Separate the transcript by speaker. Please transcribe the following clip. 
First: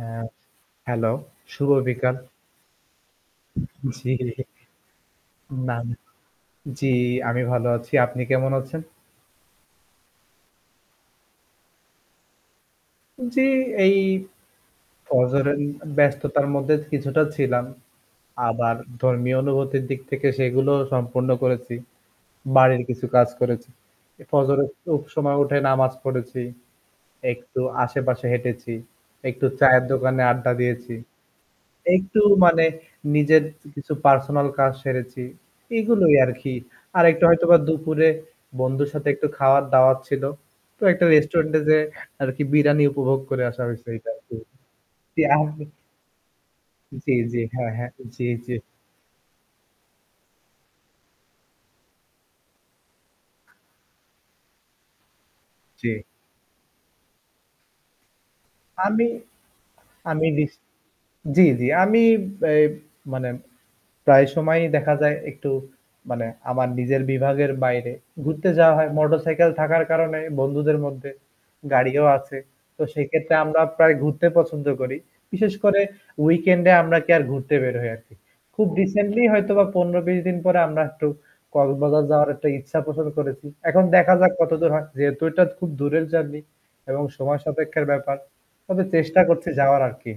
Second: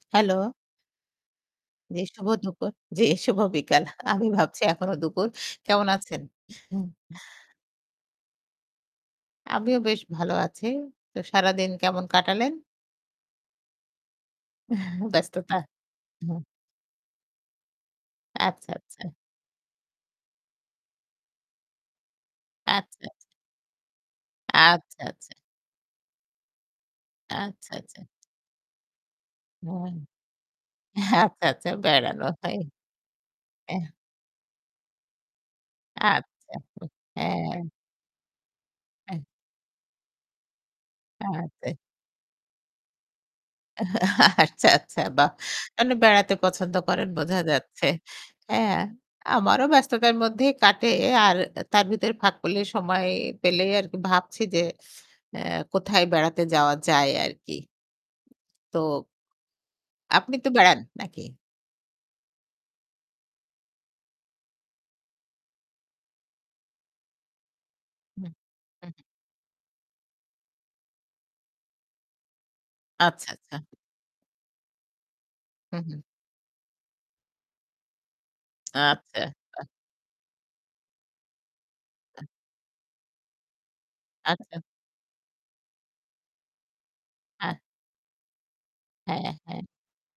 Speaker 1: হ্যাঁ।
Speaker 2: Hello.
Speaker 1: Hello, শুভ
Speaker 2: জ্বি
Speaker 1: বিকাল।
Speaker 2: শুভ দুপুর, জ্বি শুভ বিকাল।
Speaker 1: জ্বি।
Speaker 2: আমি ভাবছি এখনও দুপুর।
Speaker 1: না,
Speaker 2: কেমন
Speaker 1: ন
Speaker 2: আছেন?
Speaker 1: জ্বি, আমি ভালো আছি। আপনি কেমন আছেন?
Speaker 2: আমিও বেশ ভালো আছি। তো সারাদিন কেমন কাটালেন?
Speaker 1: জ্বি, এই
Speaker 2: এহ ব্যস্ততা
Speaker 1: ফজরের
Speaker 2: উ
Speaker 1: ব্যস্ততার মধ্যে কিছুটা ছিলাম।
Speaker 2: আচ্ছা,
Speaker 1: আবার
Speaker 2: আচ্ছা।
Speaker 1: ধর্মীয় অনুভূতির দিক থেকে সেগুলোও সম্পূর্ণ করেছি। বাড়ির কিছু
Speaker 2: আচ্ছা, আচ্ছা।
Speaker 1: কাজ করেছি। এ ফজরে
Speaker 2: আচ্ছা,
Speaker 1: খুব
Speaker 2: আচ্ছা।
Speaker 1: সময় উঠে নামাজ পড়েছি। একটু
Speaker 2: আচ্ছা, আচ্ছা।
Speaker 1: আশেপাশে হেঁটেছি। একটু চায়ের
Speaker 2: [unintelligible] অ্যাহ
Speaker 1: দোকানে আড্ডা দিয়েছি।
Speaker 2: আচ্ছা, আচ্ছা
Speaker 1: একটু
Speaker 2: বেড়ানো হয়।
Speaker 1: মানে নিজের
Speaker 2: এহ
Speaker 1: কিছু পার্সোনাল কাজ সেরেছি। এগুলোই আরকি।
Speaker 2: আচ্ছা উ
Speaker 1: আরেকটু হয়তোবা
Speaker 2: হ্যাঁ।
Speaker 1: দুপুরে বন্ধুর সাথে
Speaker 2: অ্যা
Speaker 1: একটু খাওয়ার দাওয়াত ছিলো। তো একটা
Speaker 2: হ্যাঁ,
Speaker 1: রেস্টুরেন্টে
Speaker 2: তাই।
Speaker 1: যেয়ে আরকি বিরানি উপভোগ করে আসা হইছে।
Speaker 2: এহ
Speaker 1: এইটা
Speaker 2: হা
Speaker 1: আরকি
Speaker 2: আচ্ছা, আচ্ছা
Speaker 1: কি
Speaker 2: বাহ!
Speaker 1: আপ
Speaker 2: আপনি বেড়াতে পছন্দ করেন
Speaker 1: জ্বী,
Speaker 2: বোঝা
Speaker 1: জ্বী। হ্যাঁ,
Speaker 2: যাচ্ছে।
Speaker 1: হ্যাঁ। জ্বী, জ্বী।
Speaker 2: হ্যাঁ আমারও ব্যস্ততার মধ্যেই কাটে আর তার ভিতরে ফাঁকপুলি সময় পেলেই আরকি ভাবছি যে, অ্যা
Speaker 1: জ্বী।
Speaker 2: কোথায় বেড়াতে যাওয়া যায় আরকি। তো
Speaker 1: আমি, আমি
Speaker 2: আপনি তো
Speaker 1: দেখ
Speaker 2: বেড়ান, নাকি?
Speaker 1: জ্বি, জ্বি। আমি এ মানে প্রায় সময়ই দেখা যায় একটু মানে আমার নিজের বিভাগের বাইরে
Speaker 2: হুম,
Speaker 1: ঘুরতে যাওয়া
Speaker 2: হু,
Speaker 1: হয়
Speaker 2: হু।
Speaker 1: মোটরসাইকেল থাকার কারণে বন্ধুদের মধ্যে। গাড়িও আছে। তো
Speaker 2: আচ্ছা,
Speaker 1: সেক্ষেত্রে
Speaker 2: আচ্ছা।
Speaker 1: আমরা প্রায় ঘুরতে পছন্দ করি। বিশেষ
Speaker 2: হু,
Speaker 1: করে
Speaker 2: হু।
Speaker 1: উইকেন্ডে আমরা কি আর ঘুরতে বের হয় আরকি। খুব
Speaker 2: আচ্ছা,
Speaker 1: রিসেন্টলি
Speaker 2: আচ্ছা।
Speaker 1: হয়তোবা ১৫-২০ দিন পরে আমরা একটু কক্সবাজার
Speaker 2: অ্যা
Speaker 1: যাওয়ার একটা ইচ্ছা পোষণ করেছি। এখন দেখা যাক কত
Speaker 2: আচ্ছা।
Speaker 1: দূর হয়, যেহেতু এটা খুব দূরের জার্নি এবং সময়
Speaker 2: হ্যাঁ।
Speaker 1: সাপেক্ষের ব্যাপার। তবে চেষ্টা
Speaker 2: হ্যাঁ,
Speaker 1: করছি
Speaker 2: হ্যাঁ।
Speaker 1: যাওয়ার আরকি।